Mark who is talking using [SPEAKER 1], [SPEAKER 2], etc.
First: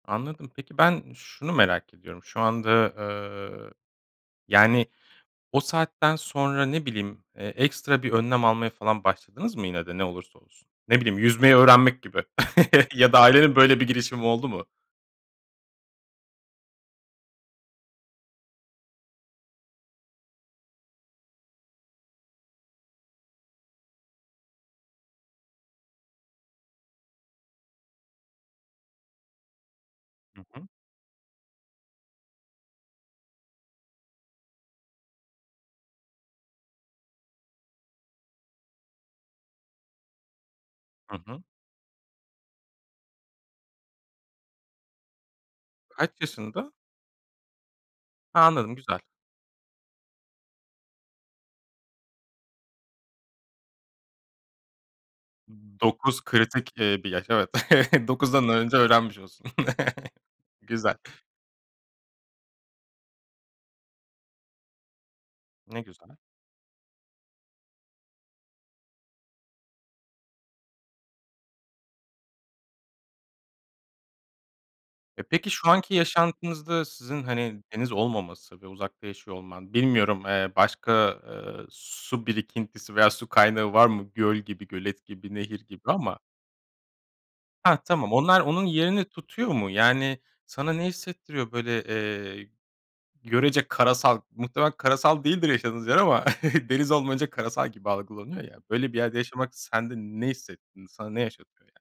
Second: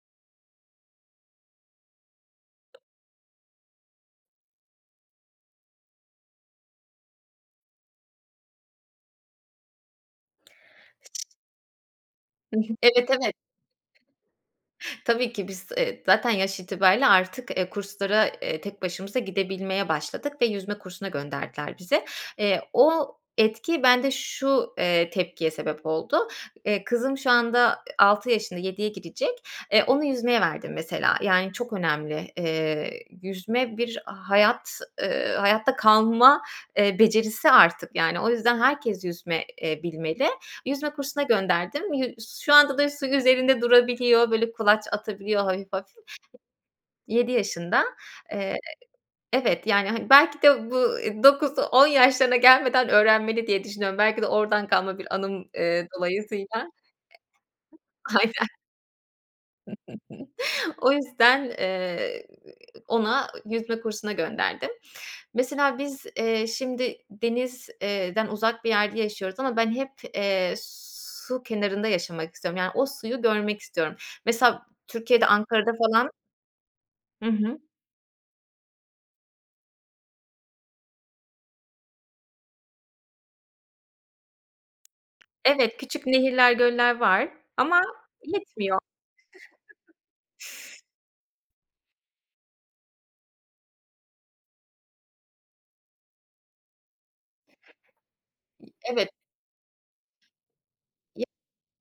[SPEAKER 1] Anladım. Peki, ben şunu merak ediyorum. Şu anda, eee, yani, o saatten sonra, ne bileyim, eee, ekstra bir önlem almaya falan başladınız mı yine de, ne olursa olsun? Ne bileyim, yüzmeyi öğrenmek gibi
[SPEAKER 2] I hı, evet,
[SPEAKER 1] ya da
[SPEAKER 2] evet.
[SPEAKER 1] ailenin böyle bir girişimi oldu mu?
[SPEAKER 2] Tabii ki, biz, eee, zaten yaş itibarıyla artık, eee, kurslara, eee, tek başımıza gidebilmeye başladık ve yüzme kursuna gönderdiler bizi. Eee, o etki bende şu, eee, tepkiye sebep oldu. Eee, kızım şu anda, ııı, 6 yaşında, 7'ye girecek. E, onu
[SPEAKER 1] Hı
[SPEAKER 2] yüzmeye
[SPEAKER 1] hı.
[SPEAKER 2] verdim, mesela. Yani, çok önemli. Eee, yüzme bir hayat, ııı, hayatta kalma, eee, becerisi artık, yani. O yüzden herkes yüzme, eee, bilmeli. Yüzme
[SPEAKER 1] Hı
[SPEAKER 2] kursuna
[SPEAKER 1] hı.
[SPEAKER 2] gönderdim. Yu şu anda da su üzerinde durabiliyor, böyle, kulaç atabiliyor hafif hafif.
[SPEAKER 1] Kaç yaşında?
[SPEAKER 2] 7 yaşında.
[SPEAKER 1] Ha,
[SPEAKER 2] Eee,
[SPEAKER 1] anladım, güzel.
[SPEAKER 2] evet, yani, hani, belki de bu 9-10 yaşlarına gelmeden öğrenmeli diye düşünüyorum. Belki de oradan kalma bir anım, ııı,
[SPEAKER 1] 9
[SPEAKER 2] dolayısıyla.
[SPEAKER 1] kritik, eee, bir yaş, evet.
[SPEAKER 2] Aynen.
[SPEAKER 1] 9'dan önce öğrenmiş olsun.
[SPEAKER 2] O
[SPEAKER 1] Güzel.
[SPEAKER 2] yüzden, eee, ona yüzme kursuna gönderdim. Mesela,
[SPEAKER 1] Ne
[SPEAKER 2] biz,
[SPEAKER 1] güzel.
[SPEAKER 2] iii, şimdi deniz eee, den uzak bir yerde yaşıyoruz ama ben hep, eee, su kenarında yaşamak istiyorum. Yani, o suyu görmek istiyorum. Mesela,
[SPEAKER 1] E,
[SPEAKER 2] Türkiye'de,
[SPEAKER 1] peki, şu
[SPEAKER 2] Ankara'da
[SPEAKER 1] anki
[SPEAKER 2] falan
[SPEAKER 1] yaşantınızda sizin,
[SPEAKER 2] Hı hı.
[SPEAKER 1] hani, deniz olmaması ve uzakta yaşıyor olman, bilmiyorum, eee, başka, ııı, su birikintisi veya su kaynağı var mı? Göl gibi, gölet gibi, nehir
[SPEAKER 2] Evet,
[SPEAKER 1] gibi
[SPEAKER 2] küçük
[SPEAKER 1] ama.
[SPEAKER 2] nehirler, göller var
[SPEAKER 1] Hah,
[SPEAKER 2] ama
[SPEAKER 1] tamam. Onlar onun
[SPEAKER 2] yetmiyor.
[SPEAKER 1] yerini tutuyor mu? Yani, sana ne hissettiriyor, böyle, eee, görece karasal, muhtemelen karasal değildir yaşadığınız yer ama deniz olmayınca karasal gibi algılanıyor ya, böyle bir
[SPEAKER 2] Evet.
[SPEAKER 1] yerde yaşamak sende ne hissettirdi? Sana ne
[SPEAKER 2] Ye
[SPEAKER 1] yaşatıyor, yani?